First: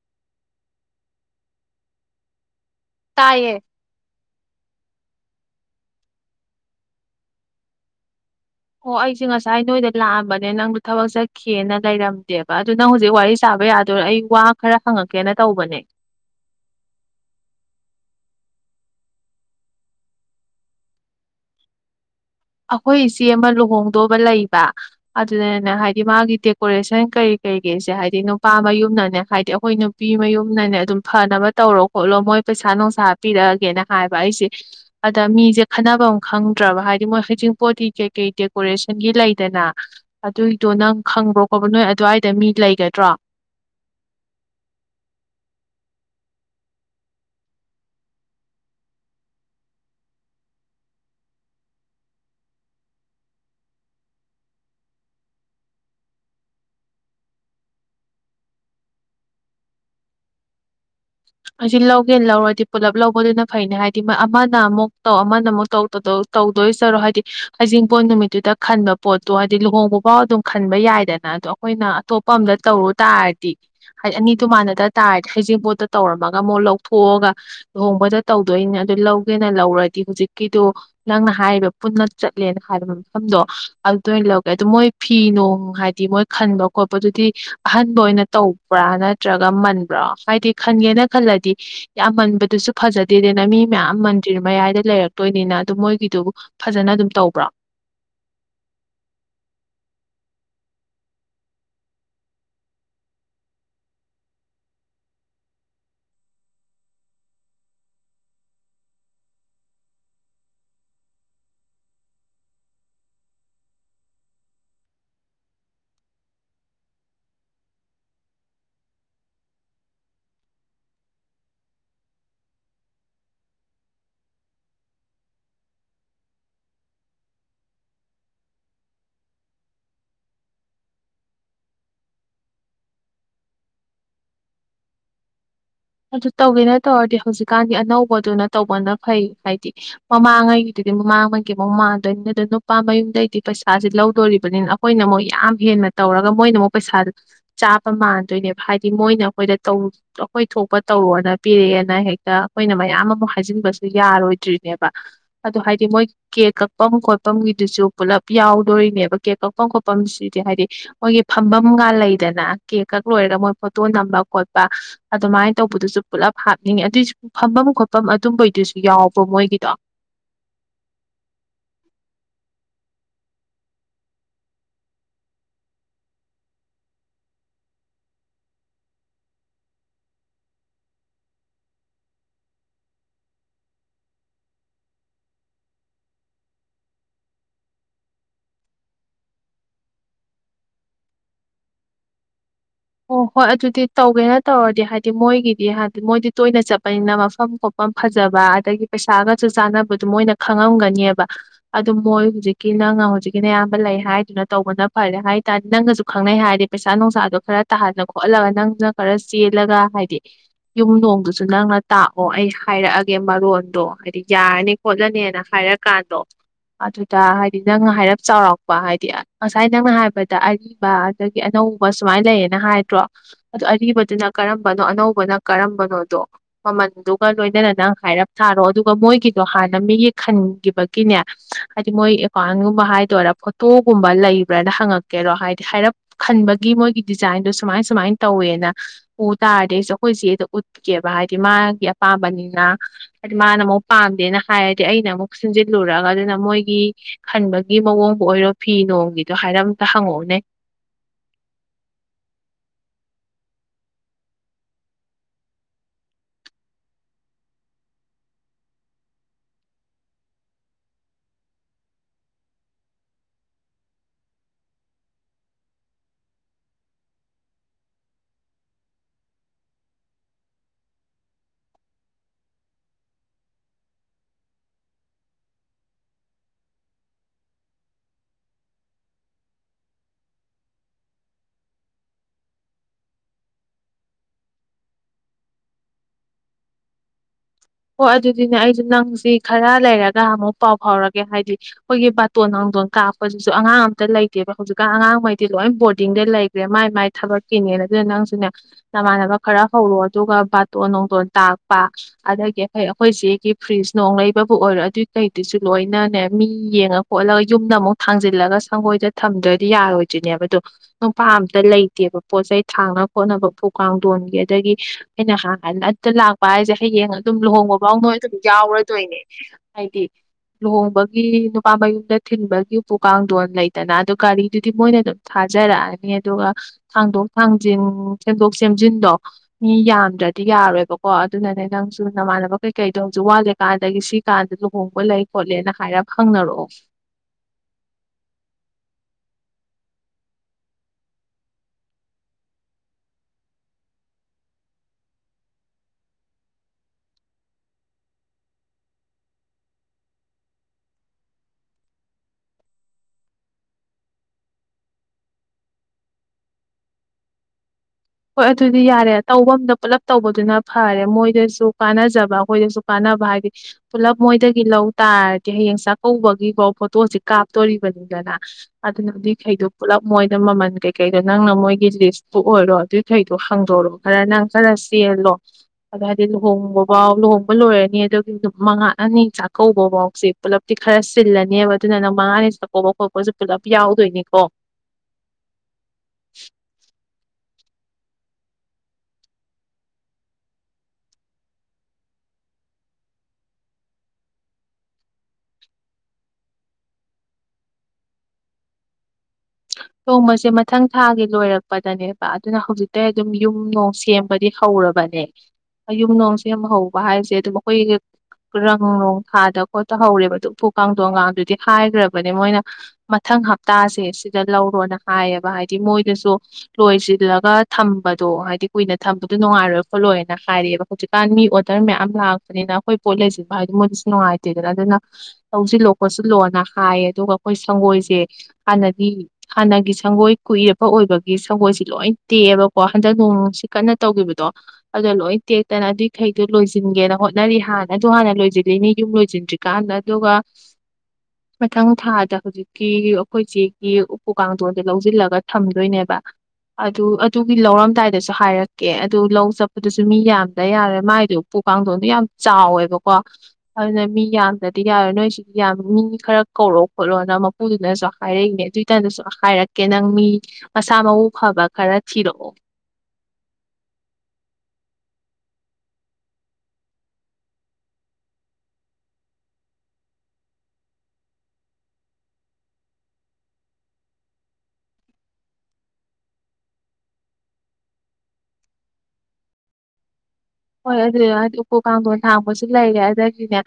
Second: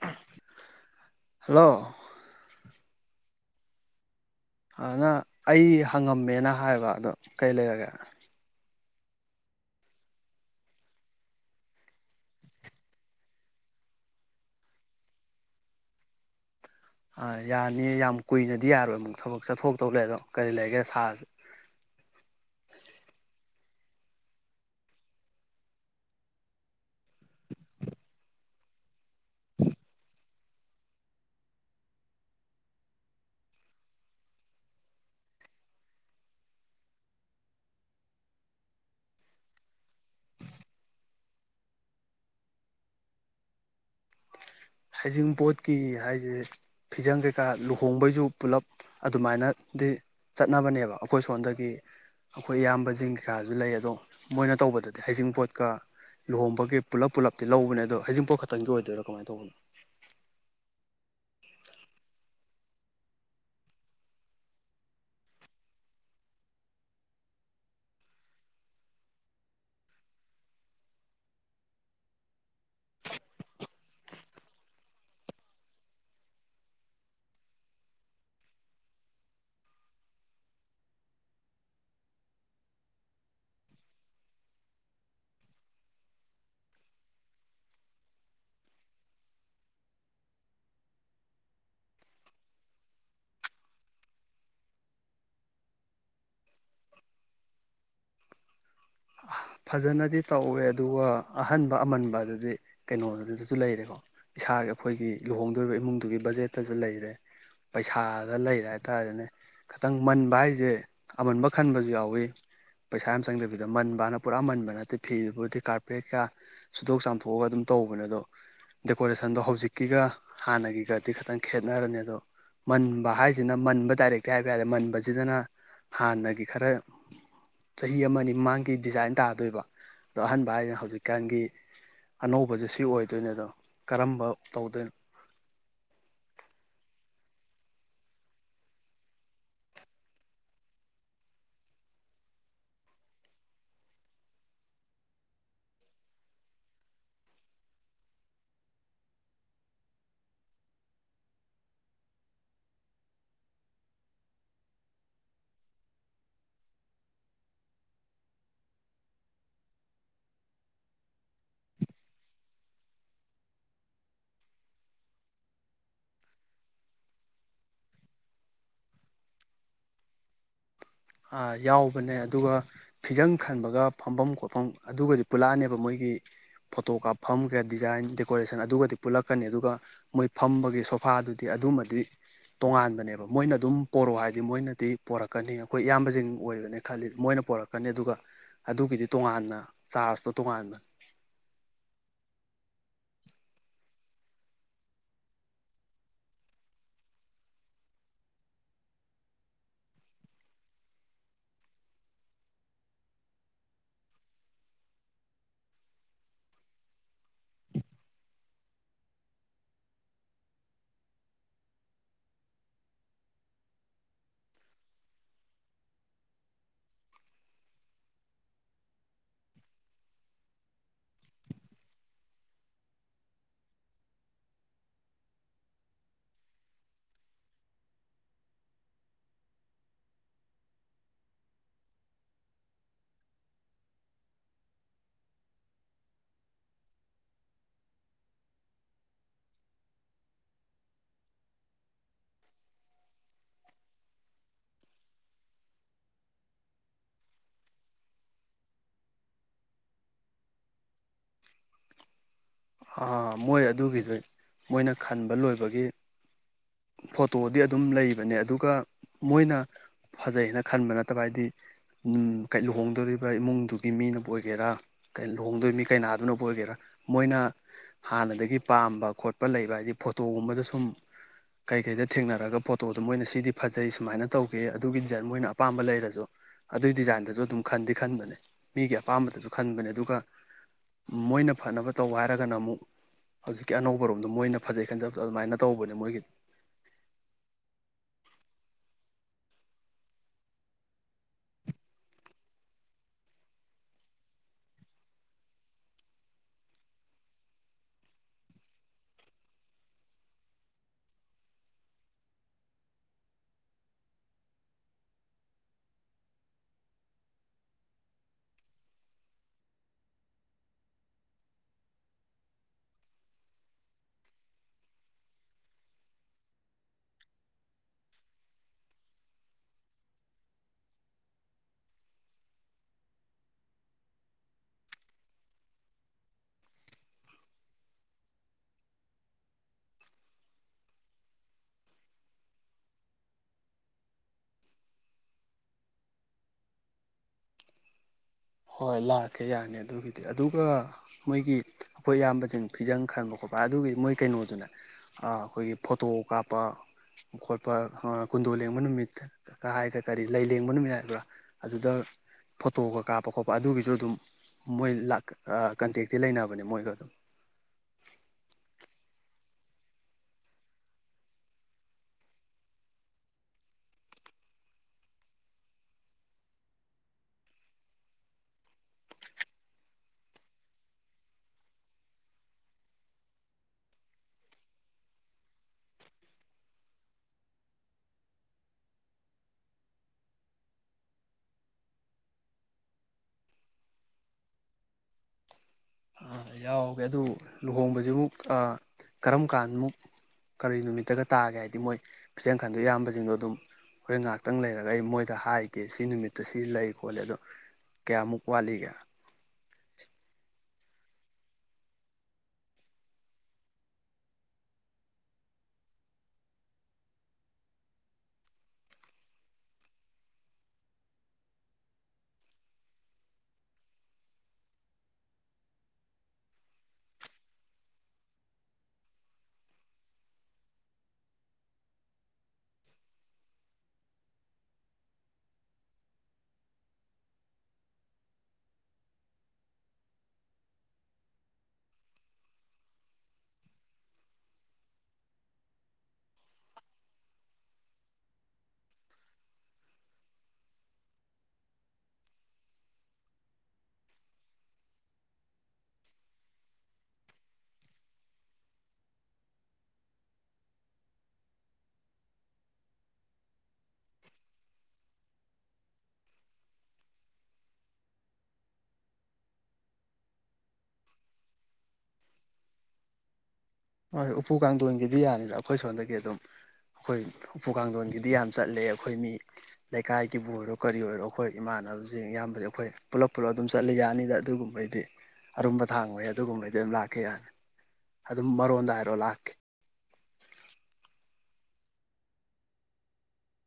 ꯑꯍꯝ ꯍꯜꯂꯣ ꯇꯥꯏꯌꯦ ꯑꯅ ꯑꯩ ꯍꯪꯉꯝꯃꯦꯅ ꯍꯥꯏꯕ ꯑꯗꯣ ꯀꯩ ꯂꯩꯔꯒꯦ ꯑꯣ ꯑꯩꯁꯦ ꯉꯁꯥꯏ ꯅꯣꯏꯗ ꯂꯥꯛꯑꯝꯕꯅꯦ ꯅꯪꯗꯣ ꯊꯕꯛ ꯆꯠꯈꯤꯅ ꯂꯩꯔꯝꯗꯦꯕ ꯑꯗꯨ ꯅꯪ ꯍꯧꯖꯤꯛ ꯋꯥꯔꯤ ꯁꯥꯕ ꯌꯥꯗꯣꯏꯔꯥ ꯑꯩ ꯋꯥ ꯈꯔ ꯈꯪꯉꯛꯀꯦꯅ ꯇꯧꯕꯅꯦ ꯑꯥ ꯌꯥꯅꯤꯌꯦ ꯌꯥꯝ ꯀꯨꯏꯅꯗꯤ ꯌꯥꯔꯣꯏ ꯑꯃꯨꯛ ꯊꯕꯛ ꯆꯠꯊꯣꯛꯇꯧ ꯂꯩ ꯑꯗꯣ ꯀꯔꯤ ꯂꯩꯒꯦ ꯁꯥꯁꯨ ꯑꯩꯈꯣꯏ ꯏꯆꯦ ꯑꯃ ꯂꯨꯍꯣꯡꯗꯕ ꯂꯩꯕ ꯑꯗꯨꯗꯅꯦ ꯍꯥꯏꯗꯤ ꯃꯥꯒꯤ ꯗꯦꯀꯣꯔꯦꯁꯟ ꯀꯔꯤ ꯀꯔꯤꯒꯤꯁꯦ ꯍꯥꯏꯗꯤ ꯅꯨꯄꯥ ꯃꯌꯨꯝꯅꯅꯦ ꯍꯥꯏꯗꯤ ꯑꯩꯈꯣꯏ ꯅꯨꯄꯤ ꯃꯌꯨꯝꯅꯅꯦ ꯑꯗꯨꯝ ꯐꯅꯕ ꯇꯧꯔꯣ ꯈꯣꯠꯂꯣ ꯃꯣꯏ ꯄꯩꯁꯥ ꯅꯨꯡꯁꯥ ꯄꯤꯔꯛꯑꯒꯦꯅ ꯍꯥꯏꯕ ꯑꯩꯁꯦ ꯑꯗ ꯃꯤꯁꯦ ꯈꯟꯅꯕꯝ ꯈꯪꯗ꯭ꯔꯕ ꯍꯥꯏꯗꯤ ꯃꯣꯏ ꯆꯤꯡꯄꯣꯠ ꯀꯩ ꯀꯩ ꯗꯦꯀꯣꯔꯦꯁꯟꯒꯤ ꯂꯩꯗꯅ ꯑꯗꯨꯏꯗꯣ ꯅꯪ ꯈꯪꯕ꯭ꯔꯣ ꯈꯣꯕ ꯅꯣꯏ ꯑꯗꯨꯋꯥꯏꯗ ꯃꯤ ꯂꯩꯒꯗ꯭ꯔꯣ ꯍꯩꯖꯤꯡꯄꯣꯠꯀꯤ ꯍꯥꯏꯁꯦ ꯐꯤꯖꯪ ꯀꯩꯀꯥ ꯂꯨꯍꯣꯡꯕꯩꯁꯨ ꯄꯨꯂꯞ ꯑꯗꯨꯃꯥꯏꯅꯗꯤ ꯆꯠꯅꯕꯅꯦꯕ ꯑꯩꯈꯣꯏ ꯁꯣꯝꯗꯒꯤ ꯑꯩꯈꯣꯏ ꯏꯌꯥꯝꯕꯁꯤꯡ ꯀꯩꯀꯥꯁꯨ ꯂꯩ ꯑꯗꯣ ꯃꯣꯏꯅ ꯇꯧꯕꯗꯗꯤ ꯍꯩꯖꯤꯡꯄꯣꯠꯀ ꯂꯨꯍꯣꯡꯕꯒꯤ ꯄꯨꯜꯂꯞ ꯄꯨꯜꯂꯞꯇꯤ ꯂꯧꯕꯅꯦ ꯑꯗꯣ ꯍꯩꯖꯤꯡꯄꯣꯠ ꯈꯛꯇꯪꯒꯤ ꯑꯣꯏꯗꯣꯏꯔꯣ ꯀꯃꯥꯏꯅ ꯇꯧꯕꯅꯣ ꯑꯩꯁꯤ ꯂꯧꯒꯦꯅ ꯂꯧꯔꯗꯤ ꯄꯨꯜꯂꯞ ꯂꯧꯕꯗꯨꯅ ꯐꯩꯅꯦ ꯍꯥꯏꯗꯤ ꯑꯃꯅ ꯑꯃꯨꯛ ꯇꯧ ꯑꯃꯅ ꯑꯃꯨꯛ ꯇꯧ ꯇꯧꯗꯣꯏ ꯆꯔꯣ ꯍꯥꯏꯗꯤ ꯍꯩꯖꯤꯡꯕꯣꯠ ꯅꯨꯃꯤꯠꯇꯨꯗ ꯈꯟꯕ ꯄꯣꯠꯇꯣ ꯍꯥꯏꯗꯤ ꯂꯨꯍꯣꯡꯕꯐꯥꯎ ꯑꯗꯨꯝ ꯈꯟꯕ ꯌꯥꯏꯗꯅ ꯑꯗꯣ ꯑꯩꯈꯣꯏꯅ ꯑꯇꯣꯞꯄ ꯑꯝꯗ ꯇꯧꯔꯨ ꯇꯥꯔꯗꯤ ꯍꯥꯏꯗꯤ ꯑꯅꯤꯗꯨ ꯃꯥꯟꯅꯗ ꯇꯥꯔꯗꯤ ꯍꯩꯖꯤꯡꯕꯣꯠꯇ ꯇꯧꯔꯝꯃꯒ ꯑꯃꯨꯛ ꯂꯧꯊꯣꯛꯑꯒ ꯂꯨꯍꯣꯡꯕꯗ ꯇꯧꯗꯣꯏꯅꯤ ꯑꯗꯨ ꯂꯧꯒꯦꯅ ꯂꯧꯔꯗꯤ ꯍꯧꯖꯤꯛꯀꯤꯗꯨ ꯅꯪꯅ ꯍꯥꯏꯔꯤꯕ ꯄꯨꯟꯅ ꯆꯠꯂꯦꯅ ꯍꯥꯏꯕ ꯃꯐꯝꯗꯣ ꯑꯗꯨꯗ ꯑꯣꯏꯅ ꯂꯧꯒꯦ ꯑꯗꯨ ꯃꯣꯏ ꯐꯤ ꯅꯣꯡ ꯍꯥꯏꯗꯤ ꯃꯣꯏ ꯈꯟꯕ ꯈꯣꯠꯄꯗꯨꯗꯤ ꯑꯍꯟꯕ ꯑꯣꯏꯅ ꯇꯧꯕ꯭ꯔꯥ ꯅꯠꯇ꯭ꯔꯒ ꯃꯟꯕ꯭ꯔꯥ ꯍꯥꯏꯗꯤ ꯈꯟꯒꯦꯅ ꯈꯜꯂꯗꯤ ꯌꯥꯝꯃꯟꯕꯗꯨꯁꯨ ꯐꯖꯗꯦꯗꯅ ꯃꯤ ꯃꯌꯥꯝ ꯃꯟꯗ꯭ꯔꯤ ꯃꯌꯥꯏꯗ ꯂꯩꯔꯛꯇꯣꯏꯅꯤꯅ ꯑꯗꯨ ꯃꯣꯏꯒꯤꯗꯨꯕꯨ ꯐꯖꯅ ꯑꯗꯨꯝ ꯇꯧꯕ꯭ꯔꯣ ꯐꯖꯅꯗꯤ ꯇꯧꯋꯦ ꯑꯗꯨꯒ ꯑꯍꯟꯕ ꯑꯃꯟꯕ ꯑꯗꯨꯗꯤ ꯀꯩꯅꯣ ꯑꯗꯨꯗꯁꯨ ꯂꯩꯔꯦꯀꯣ ꯏꯁꯥꯒꯤ ꯑꯩꯈꯣꯏꯒꯤ ꯂꯨꯍꯣꯡꯗꯣꯔꯤꯕ ꯏꯃꯨꯡꯗꯨꯒꯤ ꯕꯖꯦꯠꯇꯁꯨ ꯂꯩꯔꯦ ꯄꯩꯁꯥꯗ ꯂꯩꯔꯦ ꯍꯥꯏꯇꯥꯥꯔꯦꯅꯦ ꯈꯤꯇꯪ ꯃꯟꯕ ꯍꯥꯏꯁꯦ ꯑꯃꯟꯕ ꯈꯟꯕꯁꯨ ꯌꯥꯎꯋꯤ ꯄꯩꯁꯥ ꯌꯥꯝ ꯆꯪꯗꯕꯤꯗ ꯃꯟꯕ ꯄꯨꯔꯥ ꯃꯟꯕ ꯅꯠꯇꯦ ꯐꯤꯗꯨꯕꯨꯗꯤ ꯀꯥꯔꯄꯦꯠꯀ ꯁꯨꯠꯇꯣꯛ ꯆꯥꯝꯊꯣꯛꯑꯒ ꯑꯗꯨꯝ ꯇꯧꯕꯅꯦ ꯑꯗꯣ ꯗꯦꯀꯣꯔꯦꯁꯟꯗꯣ ꯍꯧꯖꯤꯛꯀꯤꯒ ꯍꯥꯟꯅꯒꯤꯒꯗꯤ ꯈꯤꯇꯪ ꯈꯦꯠꯅꯔꯅꯤ ꯑꯗꯣ ꯃꯟꯕ ꯍꯥꯏꯁꯤꯅ ꯃꯟꯕ ꯗꯥꯏꯔꯦꯛꯇꯤ ꯍꯥꯏꯕ ꯌꯥꯔꯦ ꯃꯟꯕꯁꯤꯗꯅ ꯍꯥꯟꯅꯒꯤ ꯈꯔ ꯆꯍꯤ ꯑꯃꯅꯤ ꯃꯥꯃꯥꯡꯒꯤ ꯗꯤꯖꯥꯏꯟ ꯇꯥꯗꯣꯏꯕ ꯑꯗꯣ ꯑꯍꯥꯟꯕ ꯍꯥꯏꯁꯤꯅ ꯍꯧꯖꯤꯛꯀꯥꯟꯒꯤ ꯑꯅꯧꯕꯁꯦ ꯁꯤ ꯑꯣꯏꯗꯣꯏꯅꯦ ꯑꯗꯣ ꯀꯔꯝꯕ ꯇꯧꯗꯣꯏꯅꯣ ꯑꯗꯨ ꯇꯧꯒꯦꯅ ꯇꯧꯔꯗꯤ ꯍꯧꯖꯤꯛꯀꯥꯟꯗꯤ ꯑꯅꯧꯕꯗꯨꯅ ꯇꯧꯕꯅ ꯐꯩ ꯍꯥꯏꯗꯤ ꯃꯃꯥꯡꯉꯩꯒꯤꯗꯨꯗꯤ ꯃꯃꯥꯡꯉꯩꯒꯤ ꯑꯃꯨꯛ ꯃꯥꯟꯗꯣꯏꯅꯤ ꯑꯗꯨꯗ ꯅꯨꯄꯥ ꯃꯌꯨꯝꯗꯩꯗꯤ ꯄꯩꯁꯥꯥꯁ ꯂꯧꯗꯣꯔꯤꯕꯅꯤꯅ ꯑꯩꯈꯣꯏꯅ ꯑꯃꯨꯛ ꯌꯥꯝ ꯍꯦꯟꯅ ꯇꯧꯔꯒ ꯃꯣꯏꯅ ꯑꯃꯨꯛ ꯄꯩꯁꯥ ꯆꯥꯕ ꯃꯥꯟꯗꯣꯏꯅꯦꯕ ꯍꯥꯏꯗꯤ ꯃꯣꯏꯅ ꯑꯩꯈꯣꯏꯗꯧ ꯑꯩꯈꯣꯏ ꯊꯣꯛ ꯀ ꯇꯧꯔꯣꯅ ꯄꯤꯔꯛꯑꯦꯅ ꯍꯦꯛꯇ ꯑꯩꯈꯣꯏꯅ ꯃꯌꯥꯝ ꯑꯃꯨꯛ ꯍꯥꯏꯖꯤꯟꯕꯁꯨ ꯌꯥꯔꯣꯏꯗ꯭ꯔꯤꯅꯦꯕ ꯑꯗꯨ ꯍꯥꯏꯗꯤ ꯃꯣꯏ ꯀꯦꯛ ꯀꯛꯐꯝ ꯈꯣꯠꯐꯝꯒꯤꯗꯨꯁꯨ ꯄꯨꯜꯂꯞ ꯌꯥꯎꯗꯣꯔꯤꯅꯦꯕ ꯀꯦꯛ ꯀꯛꯐꯝ ꯈꯣꯠꯐꯝꯁꯤꯗꯤ ꯍꯥꯏꯗꯤ ꯃꯣꯏꯒꯤ ꯐꯝꯐꯝꯒ ꯂꯩꯗꯅ ꯀꯦꯛ ꯀꯛ ꯂꯣꯏꯔꯒ ꯃꯣꯏ ꯐꯣꯇꯣ ꯅꯝꯕ ꯈꯣꯠꯄ ꯑꯗꯨꯃꯥꯏꯅ ꯇꯧꯕꯗꯨꯁꯨ ꯄꯨꯜꯂꯞ ꯍꯥꯞꯅꯤꯡꯉꯤ ꯑꯗꯨꯏꯁꯨ ꯐꯝꯐꯝ ꯈꯣꯠꯐꯝ ꯑꯗꯨꯝꯕꯒꯤꯗꯨꯁꯨ ꯌꯥꯎꯕ ꯃꯣꯏꯒꯤꯗꯣ ꯌꯥꯎꯕꯅꯦ ꯑꯗꯨꯒ ꯐꯤꯖꯪ ꯈꯟꯕꯒ ꯐꯝꯐꯝ ꯈꯣꯠꯐꯝ ꯑꯗꯨꯒꯗꯤ ꯄꯨꯜꯂꯛꯑꯅꯦꯕ ꯃꯣꯏꯒꯤ ꯐꯣꯇꯣ ꯀꯥꯞꯐꯝꯒ ꯗꯤꯖꯥꯏꯟ ꯗꯦꯀꯣꯔꯦꯁꯟ ꯑꯗꯨꯒꯗꯤ ꯄꯨꯜꯂꯛꯀꯅꯤ ꯑꯗꯨꯒ ꯃꯣꯏ ꯐꯝꯕꯒꯤ ꯁꯣꯐꯥꯗꯨꯗꯤ ꯑꯗꯨꯃꯗꯤ ꯇꯣꯉꯥꯟꯕꯅꯦꯕ ꯃꯣꯏꯅ ꯑꯗꯨꯝ ꯄꯣꯔꯛꯑꯣ ꯍꯥꯏꯗꯤ ꯃꯣꯏꯅꯗꯤ ꯄꯣꯔꯛꯀꯅꯤ ꯑꯩꯈꯣꯏ ꯏꯌꯥꯝꯕꯁꯤꯡ ꯑꯣꯏꯒꯅꯤ ꯈꯜꯂꯤ ꯃꯣꯏꯅ ꯄꯣꯔꯛꯀꯅꯤ ꯑꯗꯨꯒ ꯑꯗꯨꯒꯤꯗꯤ ꯇꯣꯉꯥꯟꯅ ꯆꯥꯔꯖꯇꯣ ꯇꯣꯉꯥꯟꯅ ꯑꯣ ꯍꯣꯏ ꯑꯗꯨꯗꯤ ꯇꯧꯒꯦꯅ ꯇꯧꯔꯗꯤ ꯍꯥꯏꯗꯤ ꯃꯣꯏꯒꯤꯗꯤ ꯍꯥꯏꯗꯤ ꯃꯣꯏꯗꯤ ꯇꯣꯏꯅ ꯆꯠꯄꯅꯤꯅ ꯃꯐꯝ ꯈꯣꯠꯐꯝ ꯐꯖꯕ ꯑꯗꯒꯤ ꯄꯩꯁꯥꯒꯁꯨ ꯆꯥꯟꯅꯕꯗ ꯃꯣꯏꯅ ꯈꯪꯉꯝꯒꯅꯦꯕ ꯑꯗꯨ ꯃꯣꯏ ꯍꯧꯖꯤꯛꯀꯤ ꯅꯪꯅ ꯍꯧꯖꯤꯛꯀꯤꯅ ꯑꯌꯥꯝꯕ ꯂꯩ ꯍꯥꯏꯗꯨꯅ ꯇꯧꯕꯅ ꯐꯔꯦ ꯍꯥꯏ ꯇꯥꯔꯗꯤ ꯅꯪꯒꯁꯨ ꯈꯪꯅꯩ ꯍꯥꯏꯔꯗꯤ ꯄꯩꯁꯥ ꯅꯨꯡꯁꯥꯗꯣ ꯈꯔ ꯇꯥꯍꯜꯟꯅ ꯈꯣꯠꯍꯜꯂꯒ ꯅꯪꯅ ꯈꯔ ꯆꯦꯜꯂꯒ ꯍꯥꯏꯗꯤ ꯌꯨꯝ ꯅꯣꯡꯗꯨꯁꯨ ꯅꯪꯅ ꯇꯥꯛꯑꯣ ꯑꯩ ꯍꯥꯏꯔꯛꯑꯒꯦ ꯃꯔꯣꯟꯗꯣ ꯍꯥꯏꯗꯤ ꯌꯥꯔꯅꯤ ꯈꯣꯠꯂꯅꯤꯅ ꯍꯥꯏꯔꯀꯥꯟꯗꯣ ꯑꯗꯨꯗ ꯍꯥꯏꯗꯤ ꯅꯪꯅ ꯍꯥꯏꯔꯞ ꯆꯥꯎꯔꯥꯛꯄ ꯍꯥꯏꯗꯤ ꯉꯁꯥꯏ ꯅꯪꯅ ꯍꯥꯏꯕꯗ ꯑꯔꯤꯕ ꯑꯗꯒꯤ ꯑꯅꯧꯕ ꯁꯨꯃꯥꯏꯅ ꯂꯩꯌꯦꯅ ꯅ ꯍꯥꯏꯗ꯭ꯔꯣ ꯑꯗꯨ ꯑꯔꯤꯕꯗꯨꯅ ꯀꯔꯝꯕꯅꯣ ꯑꯅꯧꯕꯅ ꯀꯔꯝꯕꯅꯣꯗꯣ ꯃꯃꯜꯗꯨꯒ ꯂꯣꯏꯅꯅ ꯅꯪ ꯍꯥꯏꯔꯞ ꯊꯥꯔꯣ ꯑꯗꯨꯒ ꯃꯣꯏꯒꯤꯗꯣ ꯍꯥꯟꯅ ꯃꯤꯒꯤ ꯈꯟꯈꯤꯕꯒꯤꯅꯦ ꯍꯥꯏꯗꯤ ꯃꯣꯏ ꯑꯦꯀꯥꯎꯟꯒꯨꯝꯕ ꯍꯥꯏꯗꯣꯏꯔꯥ ꯐꯣꯇꯣꯒꯨꯝꯕ ꯂꯩꯕ꯭ꯔꯅ ꯍꯪꯉꯛꯀꯦꯔꯣ ꯍꯥꯏꯗꯤ ꯍꯥꯏꯔꯞ ꯈꯟꯕꯒꯤ ꯃꯣꯏꯒꯤ ꯗꯤꯖꯥꯏꯟꯗꯣ ꯁꯨꯃꯥꯏ ꯁꯨꯃꯥꯏꯅ ꯇꯧꯋꯦꯅ ꯎ ꯇꯥꯔꯗꯤ ꯑꯩꯁꯨ ꯑꯩꯈꯣꯏꯁꯦꯗ ꯎꯠꯀꯦꯕ ꯍꯥꯏꯗꯤ ꯃꯥꯒꯤ ꯑꯄꯥꯝꯕꯅꯤꯅ ꯍꯥꯏꯗꯤ ꯃꯥꯅ ꯑꯃꯨꯛ ꯄꯥꯝꯗꯦꯅ ꯍꯥꯏꯔꯗꯤ ꯑꯩꯅ ꯑꯃꯨꯛ ꯁꯤꯟꯖꯤꯜꯂꯨꯔꯒ ꯑꯗꯨꯅ ꯃꯣꯏꯒꯤ ꯈꯟꯕꯒꯤ ꯃꯑꯣꯡꯕꯨ ꯑꯣꯏꯔꯣ ꯐꯤ ꯅꯣꯡꯒꯤꯗꯣ ꯍꯥꯏꯅ ꯑꯝꯇ ꯍꯪꯉꯛꯎꯅꯦ ꯃꯣꯏ ꯑꯗꯨꯒꯤꯗꯨ ꯃꯣꯏꯅ ꯈꯟꯕ ꯂꯣꯏꯕꯒꯤ ꯐꯣꯇꯣꯗꯤ ꯑꯗꯨꯝ ꯂꯩꯕꯅꯦ ꯑꯗꯨꯒ ꯃꯣꯏꯅ ꯐꯖꯩꯅ ꯈꯟꯕ ꯅꯠꯇꯕ ꯍꯥꯏꯗꯤ ꯂꯨꯍꯣꯡꯗꯣꯔꯤꯕ ꯏꯃꯨꯡꯗꯨꯒꯤ ꯃꯤꯅꯕꯨ ꯑꯣꯏꯒꯦꯔꯥ ꯂꯨꯍꯣꯡꯗꯣꯔꯤꯕ ꯃꯤ ꯀꯩꯅꯥꯗꯨꯅꯕꯨ ꯑꯣꯏꯒꯦꯔꯥ ꯃꯣꯏꯅ ꯍꯥꯟꯅꯗꯒꯤ ꯄꯥꯝꯕ ꯈꯣꯠꯄ ꯂꯩꯕ ꯍꯥꯏꯗꯤ ꯐꯣꯇꯣꯒꯨꯝꯕꯗ ꯁꯨꯝ ꯀꯩꯀꯩꯗ ꯊꯦꯡꯅꯔꯒ ꯐꯣꯇꯣꯗꯣ ꯃꯣꯏꯅ ꯁꯤꯗꯤ ꯐꯖꯩ ꯁꯨꯃꯥꯏꯅ ꯇꯧꯒꯦ ꯑꯗꯨꯒꯤ ꯗꯤꯖꯥꯏꯟ ꯃꯣꯏꯅ ꯑꯄꯥꯝꯕ ꯂꯩꯔꯁꯨ ꯑꯗꯨꯒꯤ ꯗꯤꯖꯥꯏꯟꯗꯁꯨ ꯑꯗꯨꯝ ꯈꯟꯗꯤ ꯈꯟꯕꯅꯦ ꯃꯤꯒꯤ ꯑꯄꯥꯝꯕꯗꯁꯨ ꯈꯟꯕꯅꯦ ꯑꯗꯨꯒ ꯃꯣꯏꯅ ꯐꯅꯕ ꯇꯧ ꯍꯥꯏꯔꯒꯅ ꯑꯃꯨꯛ ꯍꯧꯖꯤꯛꯀꯤ ꯑꯅꯧꯕꯔꯣꯝꯗꯣ ꯃꯣꯏꯅ ꯐꯖꯩ ꯈꯟꯖꯕ ꯑꯗꯨꯃꯥꯏꯅ ꯇꯧꯕꯅꯦ ꯃꯣꯏꯒꯤ ꯍꯣꯏ ꯑꯗꯨꯗꯤꯅꯦ ꯑꯩꯁꯨ ꯅꯪꯁꯤ ꯈꯔ ꯂꯩꯔꯒ ꯑꯃꯨꯛ ꯄꯥꯎ ꯐꯥꯎꯔꯒꯦ ꯍꯥꯏꯗꯤ ꯑꯩꯈꯣꯏꯒꯤ ꯕꯥꯇꯣꯟ ꯅꯨꯡꯇꯣꯟ ꯀꯥꯞꯄꯁꯤꯁꯨ ꯑꯉꯥꯡ ꯑꯝꯇ ꯂꯩꯇꯦꯕ ꯍꯧꯖꯤꯛꯀꯥꯟ ꯑꯉꯥꯡꯉꯩꯗꯤ ꯂꯣꯏ ꯕꯣꯔꯗꯤꯡꯗ ꯂꯩꯈ꯭ꯔꯦ ꯃꯥꯏ ꯃꯥꯏ ꯊꯕꯛꯀꯤꯅꯦꯅ ꯑꯗꯨꯅ ꯅꯪꯁꯨꯅꯦ ꯅꯃꯥꯟꯅꯕ ꯈꯔ ꯍꯧꯔꯣ ꯑꯗꯨꯒ ꯕꯥꯇꯣꯟ ꯅꯨꯡꯗꯣꯟ ꯇꯥꯛꯄ ꯑꯗꯒꯤ ꯩ ꯑꯩꯈꯣꯏ ꯆꯦꯒꯤ ꯐ꯭ꯔꯤꯖ ꯅꯨꯡ ꯂꯩꯕꯕꯨ ꯑꯣꯏꯔꯣ ꯑꯗꯨꯏ ꯀꯩꯗꯨꯁꯨ ꯂꯣꯏꯅꯅꯦ ꯃꯤ ꯌꯦꯡꯉ ꯈꯣꯠꯂꯒ ꯌꯨꯝꯗ ꯑꯃꯨꯛ ꯊꯥꯡꯖꯤꯜꯂꯒ ꯁꯪꯒꯣꯏꯗ ꯊꯝꯗ꯭ꯔꯗꯤ ꯌꯥꯔꯣꯏꯗꯣꯏꯅꯦꯕ ꯑꯗꯣ ꯅꯨꯄꯥ ꯑꯝꯇ ꯂꯩꯇꯦꯕ ꯄꯣꯠ ꯆꯩ ꯊꯥꯡꯅ ꯈꯣꯠꯅꯕ ꯐꯨ ꯀꯥꯡꯊꯣꯟꯒꯤ ꯑꯗꯒꯤ ꯑꯩꯅꯥꯟ ꯑꯇ ꯂꯥꯛꯄ ꯍꯥꯏꯁꯦ ꯍꯌꯦꯡ ꯑꯗꯨꯝ ꯂꯨꯍꯣꯡꯕꯐꯥꯎ ꯅꯣꯏ ꯑꯗꯨꯝ ꯌꯥꯎꯔꯗꯣꯏꯅꯦ ꯍꯥꯏꯗꯤ ꯂꯨꯍꯣꯡꯕꯒꯤ ꯅꯨꯄꯥ ꯃꯌꯨꯝꯗ ꯊꯤꯟꯕꯒꯤ ꯎꯄꯨ ꯀꯥꯡꯗꯣꯟ ꯂꯩꯗꯅ ꯑꯗꯨ ꯒꯥꯔꯤꯗꯨꯗꯤ ꯃꯣꯏꯅ ꯑꯗꯨꯝ ꯊꯥꯖꯔꯛꯑꯅꯤ ꯑꯗꯨꯒ ꯊꯥꯡꯗꯣꯛ ꯊꯥꯡꯖꯤꯟ ꯁꯦꯝꯗꯣꯛ ꯁꯦꯝꯖꯤꯟꯗꯣ ꯃꯤ ꯌꯥꯝꯗ꯭ꯔꯗꯤ ꯌꯥꯔꯣꯏꯕꯀꯣ ꯑꯗꯨꯅꯅꯦ ꯅꯪ ꯑꯗꯨ ꯅꯃꯥꯟꯅꯕ ꯀꯩꯀꯩꯗꯣ ꯍꯧꯖꯤꯛ ꯋꯥꯠꯂꯦꯀꯥꯟꯗꯒꯤ ꯁꯤ ꯀꯥꯟꯗ ꯂꯨꯍꯣꯡꯕ ꯂꯩ ꯈꯣꯠꯂꯦꯅ ꯍꯥꯏꯔ ꯐꯪꯅꯔꯛꯑꯣ ꯍꯣꯏ ꯂꯥꯛꯀꯦ ꯌꯥꯅꯤ ꯑꯗꯨꯒꯤꯗꯤ ꯑꯗꯨꯒ ꯃꯣꯏꯒꯤ ꯑꯩꯈꯣꯏ ꯑꯌꯥꯝꯕꯁꯤꯡ ꯐꯤꯖꯪ ꯈꯟꯕ ꯈꯣꯠꯄ ꯑꯗꯨꯒꯤ ꯃꯣꯏ ꯀꯩꯅꯣꯗꯨꯅꯦ ꯑꯩꯈꯣꯏꯒꯤ ꯐꯣꯇꯣ ꯀꯥꯞꯄ ꯈꯣꯠꯄ ꯀꯨꯟꯗꯣ ꯂꯦꯡꯕ ꯅꯨꯃꯤꯠ ꯀ ꯍꯥꯏꯒ ꯀꯔꯤ ꯂꯩ ꯂꯦꯡꯕ ꯅꯨꯃꯤꯠ ꯍꯥꯏꯕ꯭ꯔꯥ ꯑꯗꯨꯗ ꯐꯣꯇꯣꯒ ꯀꯥꯞꯄ ꯂꯄ ꯈꯣꯠꯄ ꯑꯗꯨꯒꯤꯁꯨ ꯑꯗꯨꯝ ꯃꯣꯏ ꯀꯟꯇꯦꯛꯇꯤ ꯂꯩꯅꯕꯅꯦ ꯃꯣꯏꯒ ꯑꯗꯨꯝ ꯍꯣꯏ ꯑꯗꯨꯗꯤ ꯌꯥꯔꯦ ꯇꯧꯕ ꯑꯗ ꯄꯨꯜꯂꯞ ꯇꯧꯕꯗꯨꯅ ꯐꯔꯦ ꯃꯣꯏꯗꯁꯨ ꯀꯥꯟꯅꯖꯕ ꯑꯩꯈꯣꯏꯗꯁꯨ ꯀꯥꯟꯅꯕ ꯍꯥꯏꯗꯤ ꯄꯨꯜꯂꯞ ꯃꯣꯏꯗꯒꯤ ꯂꯧ ꯇꯥꯔꯗꯤ ꯍꯌꯦꯡ ꯆꯥꯛꯀꯧꯕꯒꯤꯐꯥꯎ ꯐꯣꯇꯣꯁꯤ ꯀꯥꯞꯇꯣꯔꯤꯕꯅꯤꯗꯅ ꯑꯗꯨꯅ ꯑꯗꯨꯏꯈꯩꯗꯣ ꯄꯨꯜꯂꯞ ꯃꯣꯏꯅ ꯃꯃꯜ ꯀꯩꯀꯩꯗꯣ ꯅꯪꯅ ꯃꯣꯏꯒꯤ ꯂꯤꯁꯇꯨ ꯑꯣꯏꯔꯣ ꯑꯗꯨꯏ ꯀꯩꯗꯣ ꯍꯥꯡꯗꯣꯔꯛꯣ ꯈꯔ ꯅꯪ ꯈꯔ ꯆꯦꯜꯂꯣ ꯑꯗꯨ ꯍꯥꯏꯗꯤ ꯂꯨꯍꯣꯡꯕꯐꯥꯎ ꯂꯨꯍꯣꯡꯕ ꯂꯣꯏꯔꯅꯤ ꯑꯗꯨꯒꯤ ꯑꯗꯨꯝ ꯃꯉꯥ ꯑꯅꯤ ꯆꯥꯛꯀꯧꯕꯐꯥꯎꯁꯦ ꯄꯨꯜꯂꯞꯇꯤ ꯈꯔ ꯁꯤꯜꯂꯅꯦꯕ ꯑꯗꯨꯅ ꯅꯪ ꯃꯉꯥ ꯑꯅꯤ ꯆꯥꯛꯀꯧꯕ ꯈꯣꯠꯄꯁꯨ ꯄꯨꯂꯞ ꯌꯥꯎꯗꯣꯏꯅꯤꯀꯣ ꯑ ꯌꯥꯎꯒꯦ ꯑꯗꯨ ꯂꯨꯍꯣꯡꯕꯁꯤꯃꯨꯛ ꯀꯔꯝ ꯀꯥꯟꯃꯨꯛ ꯀꯔꯤ ꯅꯨꯃꯤꯠꯇꯒ ꯇꯥꯒꯦ ꯍꯥꯏꯕꯗꯤ ꯃꯣꯏ ꯐꯤꯖꯦꯟ ꯀꯥꯟꯗꯣ ꯏꯌꯥꯝꯕꯁꯤꯡꯗꯣ ꯑꯗꯨꯝ ꯍꯣꯔꯦꯟ ꯉꯥꯏꯍꯥꯛꯇꯪ ꯂꯩꯔꯒ ꯑꯩ ꯃꯣꯏꯗ ꯍꯥꯏꯒꯦ ꯁꯤ ꯅꯨꯃꯤꯠꯇ ꯁꯤ ꯂꯩ ꯈꯣꯠꯂ ꯑꯗꯣ ꯀꯌꯥꯃꯨꯛ ꯋꯥꯠꯂꯤꯒꯦ ꯅꯣꯡꯃꯁꯦ ꯃꯊꯪ ꯊꯥꯒꯤ ꯂꯣꯏꯔꯛꯄꯗꯅꯦꯕ ꯑꯗꯨꯅ ꯍꯧꯖꯤꯛꯇꯇꯩ ꯑꯗꯨꯝ ꯌꯨꯝ ꯅꯣꯡ ꯁꯦꯝꯕꯗꯤ ꯍꯧꯔꯕꯅꯦ ꯌꯨꯝ ꯅꯣꯡ ꯁꯦꯝꯕ ꯍꯧꯕ ꯍꯥꯏꯁꯦ ꯑꯗꯨꯝ ꯑꯩꯈꯣꯏ ꯔꯪ ꯅꯣꯡ ꯊꯥꯗ ꯈꯣꯠꯇ ꯍꯧꯔꯦꯕ ꯑꯗꯨ ꯎꯝꯐꯨ ꯀꯥꯡꯊꯣꯡꯒꯗꯨꯗꯤ ꯍꯥꯏꯈ꯭ꯔꯕꯅꯦ ꯃꯣꯏꯅ ꯃꯊꯪ ꯍꯞꯇꯥꯁꯦ ꯁꯤꯗ ꯂꯧꯔꯣꯅ ꯍꯥꯏꯌꯦꯕ ꯍꯥꯏꯗꯤ ꯃꯣꯏꯗꯁꯨ ꯂꯣꯏꯁꯤꯜꯂꯒ ꯊꯝꯕꯗꯣ ꯍꯥꯏꯗꯤ ꯀꯨꯏꯅ ꯊꯝꯕꯗꯣ ꯅꯨꯡꯉꯥꯏꯔꯣꯏ ꯈꯣꯠꯂꯣꯏꯅ ꯍꯥꯏꯔꯛꯑꯦꯕ ꯍꯧꯖꯤꯛꯀꯥꯟ ꯃꯤ ꯑꯣꯗꯔ ꯃꯌꯥꯝ ꯂꯥꯛꯄꯅꯤꯅ ꯑꯩꯈꯣꯏ ꯄꯣꯠ ꯂꯩꯁꯤꯟꯕ ꯍꯥꯏꯗꯤ ꯃꯣꯏꯗꯁꯨ ꯅꯨꯡꯉꯥꯏꯇꯦꯗꯅ ꯑꯗꯨꯅ ꯂꯧꯁꯤꯜꯂꯣ ꯈꯣꯠꯁꯤꯤꯜꯂꯣꯅ ꯍꯥꯏꯌꯦ ꯑꯗꯨꯒ ꯑꯩꯈꯣꯏ ꯁꯪꯒꯣꯏꯁꯦ ꯍꯥꯟꯅꯗꯤ ꯍꯥꯟꯅꯒꯤ ꯁꯪꯒꯣꯏ ꯀꯨꯏꯔꯕ ꯑꯣꯏꯕꯒꯤ ꯁꯪꯒꯣꯏꯁꯤ ꯂꯣꯏ ꯇꯦꯛꯑꯦꯕꯀꯣ ꯍꯟꯗꯛ ꯅꯨꯡꯁꯤ ꯀꯟꯅ ꯇꯧꯈꯤꯕꯗꯣ ꯑꯗꯣ ꯂꯣꯏ ꯇꯦꯛꯇꯅ ꯑꯗꯨꯏꯈꯩꯗꯣ ꯂꯣꯏꯁꯤꯟꯒꯦꯅ ꯍꯣꯠꯅꯔꯤ ꯍꯥꯟꯅ ꯑꯗꯨ ꯍꯥꯟꯅ ꯂꯣꯏꯁꯤꯜꯂꯤꯅꯤ ꯌꯨꯝ ꯂꯣꯏꯁꯤꯟꯗ꯭ꯔꯤꯀꯥꯟꯗ ꯑꯗꯨꯒ ꯃꯊꯪ ꯊꯥꯗ ꯍꯧꯖꯤꯛꯀꯤ ꯑꯩꯈꯣꯏꯁꯤꯦꯒꯤ ꯄꯨꯨ ꯀꯥꯡꯊꯣꯟꯗꯨꯣ ꯂꯧꯁꯤꯜꯂꯒ ꯊꯝꯗꯣꯏꯅꯦꯕ ꯑꯗꯨ ꯑꯗꯨꯒꯤ ꯂꯧꯔꯝꯗꯥꯏꯗꯁꯨ ꯍꯥꯏꯔꯛꯀꯦ ꯑꯗꯨ ꯂꯧ ꯆꯠꯄꯗꯨꯁꯨ ꯃꯤ ꯌꯥꯝꯗ ꯌꯥꯔꯣꯏ ꯃꯥꯏꯗꯨꯣ ꯄꯨꯨ ꯀꯥꯡꯊꯣꯟꯗꯨꯣ ꯌꯥꯝ ꯆꯥꯎꯋꯦꯕꯀꯣ ꯑꯗꯨꯅ ꯃꯤ ꯌꯥꯝꯗ꯭ꯔꯗꯤ ꯌꯥꯔꯣꯏ ꯅꯣꯏꯁꯤꯗꯤ ꯌꯥꯝ ꯃꯤ ꯈꯔ ꯀꯧꯔꯣ ꯈꯣꯠꯂꯣꯅ ꯃꯄꯨꯗꯨꯅꯁꯨ ꯍꯥꯏꯔꯛꯏꯅꯦ ꯑꯗꯨꯏ ꯇꯅꯁꯨ ꯍꯥꯏꯔꯛꯀꯦ ꯅꯪ ꯃꯤ ꯃꯁꯥ ꯃꯎ ꯐꯕ ꯈꯔ ꯊꯤꯔꯛꯑꯣ ꯍꯣꯏ ꯎꯄꯨ ꯀꯥꯡꯊꯣꯟꯒꯤꯗꯤ ꯌꯥꯅꯤꯗ ꯑꯩꯈꯣꯏ ꯁꯣꯝꯗꯒꯤ ꯑꯗꯨꯝ ꯑꯩꯈꯣꯏ ꯎꯄꯨ ꯀꯥꯡꯊꯣꯟꯒꯤꯗꯤ ꯌꯥꯝ ꯆꯠꯂꯦ ꯑꯩꯈꯣꯏ ꯃꯤ ꯂꯩꯀꯥꯏꯒꯤꯕꯨ ꯑꯣꯏꯔꯣ ꯀꯔꯤ ꯑꯣꯏꯔꯣ ꯑꯩꯈꯣꯏ ꯏꯃꯥꯟꯅꯕꯁꯤꯡ ꯏꯌꯥꯝꯕꯗꯤ ꯑꯩꯈꯣꯏ ꯄꯨꯜꯂꯞ ꯄꯨꯂꯞ ꯑꯗꯨꯝ ꯆꯠꯂꯦ ꯌꯥꯅꯤꯗ ꯑꯗꯨꯒꯨꯝꯕꯩꯗꯤ ꯑꯔꯨꯝꯕ ꯊꯥꯡ ꯑꯣꯏ ꯑꯗꯨꯒꯨꯝꯕꯩꯗꯤ ꯑꯗꯨꯝ ꯂꯥꯛꯀꯦ ꯌꯥꯅꯤ ꯃꯔꯑꯣꯗ ꯍꯥꯏꯔꯣ ꯂꯥꯛꯦ ꯍꯣꯏ ꯑꯗꯨ ꯍꯥꯏꯗꯤ ꯎꯄꯨ ꯀꯥꯡꯊꯣꯟ ꯊꯥꯡꯕꯁꯨ ꯂꯩꯔꯦ ꯑꯗꯒꯤꯅꯦ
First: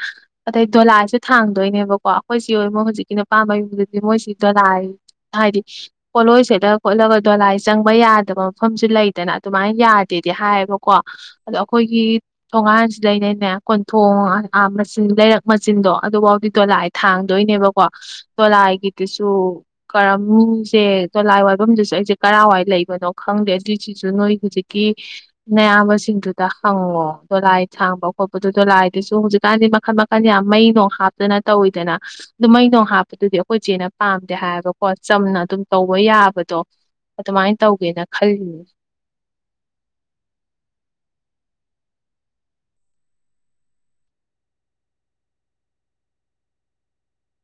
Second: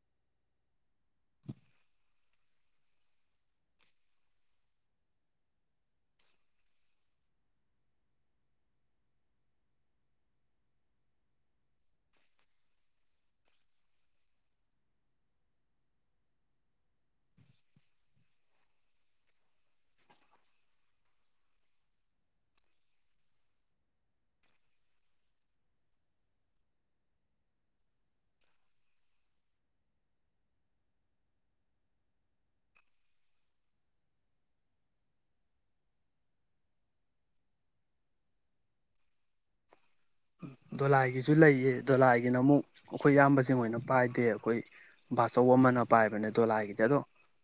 ꯑꯗꯩ ꯗꯣꯂꯥꯏꯁꯨ ꯊꯥꯡꯗꯣꯏꯅꯦꯕꯀꯣ ꯑꯩꯈꯣꯏꯁꯤ ꯑꯣꯏꯨꯣ ꯍꯧꯖꯤꯛꯀꯤꯅ ꯄꯥꯝꯕꯩ ꯌꯨꯝꯗꯗꯤ ꯃꯣꯏꯁꯤ ꯗꯣꯂꯥꯏ ꯍꯥꯏꯗꯤ ꯄꯣꯠꯂꯣꯏ ꯁꯦꯠꯂ ꯈꯣꯠꯂꯒ ꯗꯣꯂꯥꯏ ꯆꯪꯕ ꯌꯥꯗꯕ ꯃꯐꯝꯁꯨ ꯂꯩꯗꯅ ꯑꯗꯨꯃꯥꯏꯅ ꯌꯥꯗꯦꯗꯤ ꯍꯥꯏꯌꯦꯕꯀꯣ ꯑꯗꯣ ꯑꯩꯈꯣꯏꯒꯤ ꯊꯣꯡꯉꯥꯟꯁꯤ ꯂꯩꯅꯩꯅꯦ ꯀꯣꯟꯊꯣꯡ ꯃꯆꯤꯟ ꯂꯩꯔꯛ ꯃꯆꯤꯟꯗꯣ ꯑꯗꯨꯐꯥꯎꯗꯤ ꯗꯣꯂꯥꯏ ꯊꯥꯡꯗꯣꯏꯅꯦꯕꯀꯣ ꯗꯣꯂꯥꯏꯒꯤꯗꯨꯁꯨ ꯀꯔꯝꯁꯦ ꯗꯣꯂꯥꯏ ꯋꯥꯏꯐꯝꯗꯨꯁꯨ ꯑꯩꯁꯦ ꯀꯔꯥꯏꯋꯥꯏ ꯂꯩꯕꯅꯣ ꯈꯪꯗꯦ ꯑꯗꯨꯏꯁꯤꯁꯨ ꯅꯣꯏ ꯍꯧꯖꯤꯛꯀꯤ ꯑꯌꯥꯝꯕꯁꯤꯡꯗꯨ ꯇ ꯍꯪꯉꯣ ꯗꯣꯂꯥꯏ ꯊꯥꯡꯕ ꯈꯣꯠꯄꯗ ꯗꯣꯂꯥꯏꯗꯨꯁꯨ ꯍꯧꯖꯤꯛꯀꯥꯟꯗꯤ ꯃꯈꯟ ꯃꯈꯟ ꯌꯥꯝ ꯃꯩ ꯣꯡ ꯍꯥꯞꯇꯅ ꯇꯧꯋꯤꯗꯅ ꯑꯗꯨ ꯃꯩ ꯅꯣꯡ ꯍꯥꯞꯄꯗꯨꯗꯤ ꯑꯩꯈꯣꯏ ꯏꯆꯦꯅ ꯄꯥꯝꯗꯦ ꯍꯥꯏꯕꯀꯣ ꯆꯝꯅ ꯑꯗꯨꯝ ꯇꯧꯕ ꯌꯥꯕꯗꯣ ꯑꯗꯨꯃꯥꯏꯅ ꯇꯧꯒꯦꯅ ꯈꯜꯂꯤꯅꯦ ꯗꯣꯂꯥꯏꯒꯤꯁꯨ ꯂꯩꯌꯦ ꯗꯣꯂꯥꯏꯒꯤꯅ ꯑꯃꯨꯛ ꯑꯩꯈꯣꯏ ꯏꯌꯥꯝꯕꯁꯤꯡ ꯑꯣꯏꯅ ꯄꯥꯏꯗꯦ ꯑꯩꯈꯣꯏ ꯕꯥꯆꯧ ꯑꯃꯅ ꯄꯥꯏꯕꯅꯦ ꯗꯣꯂꯥꯏꯒꯤꯗꯤ ꯑꯗꯣ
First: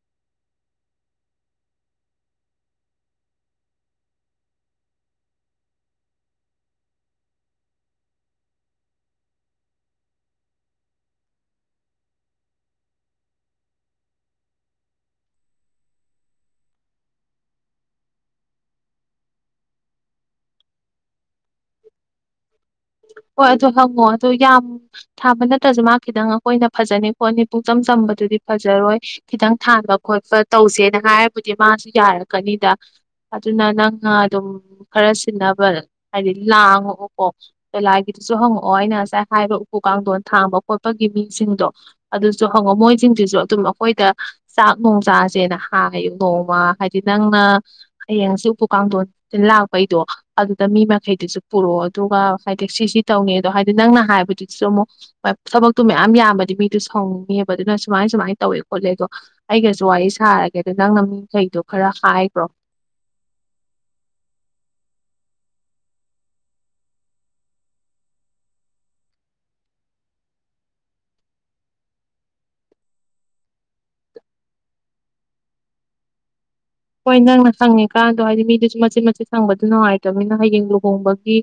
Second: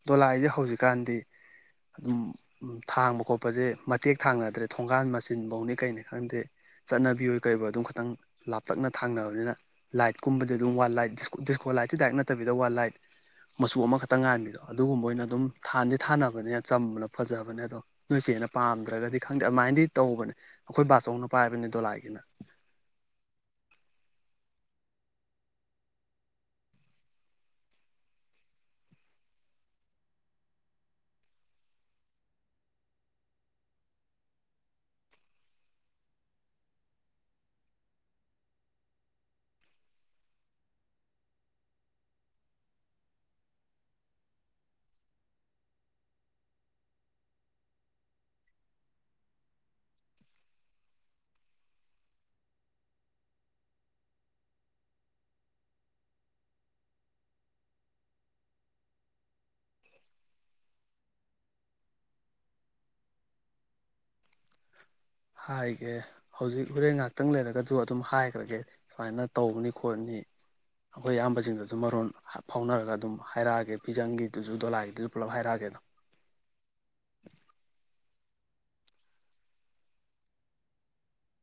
ꯗꯣꯂꯥꯏꯁꯦ ꯍꯧꯖꯤꯛꯀꯥꯟꯗꯤ ꯑꯗꯨꯝ ꯊꯥꯡꯕ ꯈꯣꯠꯄꯁꯦ ꯃꯇꯦꯛ ꯊꯥꯡꯅꯗ꯭ꯔꯦ ꯊꯣꯡꯒꯥꯟ ꯃꯆꯤꯟꯐꯧꯅꯤ ꯀꯩꯅꯤ ꯈꯪꯗꯦ ꯆꯠꯅꯕꯤ ꯀꯩꯕ ꯑꯗꯨꯝ ꯈꯇꯪ ꯂꯥꯞꯇꯛꯅ ꯊꯥꯡꯅꯕꯅꯤꯅ ꯂꯥꯏꯠꯀꯨꯝꯕꯗꯤ ꯑꯗꯨꯝ ꯋꯥꯟ ꯂꯥꯏꯠ ꯗꯤꯁꯀꯣ ꯂꯥꯏꯠꯇꯤ ꯗꯥꯏꯔꯤꯛ ꯅꯠꯇꯕꯤꯗ ꯋꯥꯟ ꯂꯥꯏꯠ ꯃꯆꯨ ꯑꯃꯈꯛꯇꯪ ꯉꯥꯟꯕꯤꯗꯣ ꯑꯗꯨꯒꯨꯝꯕ ꯑꯣꯏꯅ ꯑꯗꯨꯝ ꯊꯥꯟꯗꯤ ꯊꯥꯅꯕꯅꯤꯅ ꯆꯝꯕꯅ ꯐꯖꯕꯅꯦ ꯑꯗꯣ ꯅꯣꯏ ꯆꯦꯅ ꯄꯥꯝꯗ꯭ꯔꯒꯗꯤ ꯈꯪꯗꯦ ꯑꯗꯨꯃꯥꯏꯅꯗꯤ ꯇꯧꯕꯅꯦ ꯑꯩꯈꯣꯏ ꯕꯥꯆꯧꯅ ꯄꯥꯏꯕꯅꯦ ꯗꯣꯂꯥꯏꯒꯤꯅ ꯍꯣꯏ ꯑꯗꯨ ꯍꯪꯉꯣ ꯑꯗꯨ ꯌꯥꯝ ꯊꯥꯕ ꯅꯠꯇ꯭ꯔꯁꯨ ꯃꯥ ꯈꯤꯇꯪ ꯑꯩꯈꯣꯏꯅ ꯐꯖꯅꯤ ꯈꯣꯠꯅꯤ ꯄꯨꯨꯡꯆꯝ ꯆꯝꯕꯗꯨꯗꯤ ꯐꯖꯔꯣꯏ ꯈꯤꯇꯪ ꯊꯥꯟꯕ ꯈꯣꯠꯄ ꯇꯧꯁꯦꯅ ꯍꯥꯏꯔꯕꯨꯗꯤ ꯃꯥꯁꯨ ꯌꯥꯔꯛꯀꯅꯤꯗ ꯑꯗꯨꯅ ꯅꯪꯅ ꯑꯗꯨꯝ ꯈꯔ ꯁꯤꯟꯅꯕ ꯍꯥꯏꯗꯤ ꯂꯥꯡꯉꯛꯑꯣꯀꯣ ꯀꯂꯥꯏꯒꯤꯗꯨꯁꯨ ꯍꯪꯉꯛꯑꯣ ꯑꯩꯅ ꯉꯁꯥꯏ ꯍꯥꯏꯔꯤꯕ ꯎꯄꯨ ꯀꯥꯡꯊꯣꯟ ꯊꯥꯡꯕ ꯈꯣꯠꯄꯒꯤ ꯃꯤꯁꯤꯡꯗꯣ ꯑꯗꯨꯁꯨ ꯍꯪꯉꯛꯑꯣ ꯃꯣꯏꯁꯤꯡꯁꯤꯁꯨ ꯑꯗꯨꯝ ꯑꯩꯈꯣꯏꯗ ꯆꯥꯛ ꯣꯡ ꯆꯥꯁꯦꯅ ꯍꯥꯏ ꯅꯣꯡꯃ ꯍꯥꯏꯗꯤ ꯅꯪꯅ ꯍꯌꯦꯡꯁꯤ ꯎꯄꯨ ꯀꯥꯡꯊꯣꯟ ꯂꯥꯛꯄꯩꯗꯣ ꯑꯗꯨꯗ ꯃꯤ ꯃꯈꯩꯗꯨꯁꯨ ꯄꯨꯔꯛꯑꯣ ꯑꯗꯨꯒ ꯍꯥꯏꯗꯤ ꯁꯤꯁꯤ ꯇꯧꯅꯤ ꯑꯗꯣ ꯍꯥꯏꯗꯤ ꯅꯪꯅ ꯍꯥꯏꯕꯗꯨꯗꯁꯨ ꯑꯃꯨꯛ ꯊꯕꯛꯇꯨ ꯃꯌꯥꯝ ꯌꯥꯝꯕꯗꯤ ꯃꯤꯗꯨ ꯁꯥꯎꯉꯦꯕ ꯑꯗꯨꯅ ꯁꯨꯃꯥꯏ ꯁꯨꯃꯥꯏꯅ ꯇꯧꯋꯦ ꯈꯣꯠꯂꯦ ꯑꯗꯣ ꯑꯩꯒꯁꯨ ꯋꯥꯔꯤ ꯁꯥꯔꯒꯦ ꯑꯗ ꯅꯪꯅ ꯃꯤꯈꯩꯗꯣ ꯈꯔ ꯍꯥꯏꯈ꯭ꯔꯣ ꯍꯥꯏꯒꯦ ꯍꯧꯖꯤꯛ ꯍꯣꯔꯦꯟ ꯉꯥꯏꯍꯥꯛꯇꯪ ꯂꯩꯔꯒꯁꯨ ꯑꯗꯨꯝ ꯍꯥꯏꯈ꯭ꯔꯒꯦ ꯁꯨꯃꯥꯏꯅ ꯇꯧꯕꯅꯤ ꯈꯣꯠꯅꯤ ꯑꯩꯈꯣꯏ ꯑꯌꯥꯝꯕꯁꯤꯡꯗꯁꯨ ꯃꯔꯣꯟ ꯐꯥꯎꯅꯔꯒ ꯑꯗꯨꯝ ꯍꯥꯏꯔꯛꯑꯒꯦ ꯐꯤꯖꯪꯒꯤꯗꯨꯁꯨ ꯗꯣꯂꯥꯏꯒꯤꯗꯨꯁꯨ ꯄꯨꯂꯞ ꯍꯥꯏꯔꯛꯑꯒꯦꯗ ꯍꯣꯏ ꯅꯪꯅ ꯈꯪꯉꯦ ꯀꯥꯟꯗ ꯍꯥꯏꯗꯤ ꯃꯤꯗꯨꯁꯨ ꯃꯆꯦꯠ ꯃꯆꯦꯠ ꯍꯪꯕꯗ ꯅꯨꯡꯉꯥꯏꯇꯕꯅꯤꯅ ꯍꯌꯦꯡ ꯂꯨꯍꯣꯡꯕꯒꯤ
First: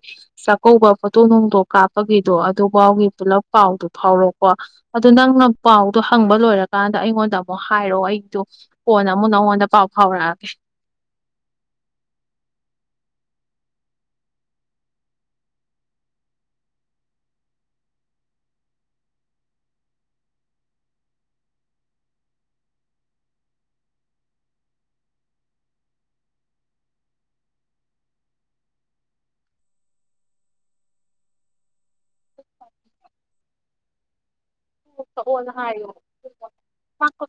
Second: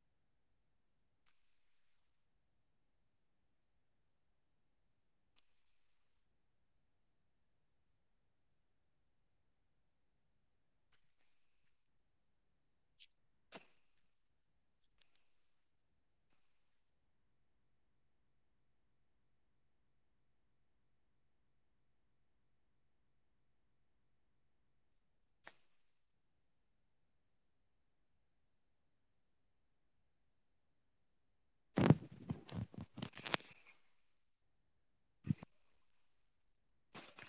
ꯆꯥꯛꯀꯧꯕ ꯐꯣꯇꯣꯛ ꯅꯨꯡꯗꯣꯛ ꯀꯥꯞꯄꯒꯤꯗꯣ ꯑꯗꯨꯐꯥꯎꯒꯤ ꯄꯨꯂꯞ ꯄꯥꯎꯗꯨ ꯐꯥꯎꯔꯣꯀꯣ ꯑꯗꯨꯣ ꯅꯪꯅ ꯄꯥꯎꯗꯣ ꯍꯪꯕ ꯂꯣꯏꯔꯀꯥꯟꯗ ꯑꯩꯉꯣꯟꯗ ꯑꯃꯨꯛ ꯍꯥꯏꯔꯣꯑꯣ ꯑꯩꯗꯣ ꯐꯣꯟ ꯑꯃꯨꯛ ꯅꯪꯉꯣꯟꯗ ꯄꯥꯎ ꯍꯥꯎꯔ ꯑꯣ ꯍꯔ ꯀ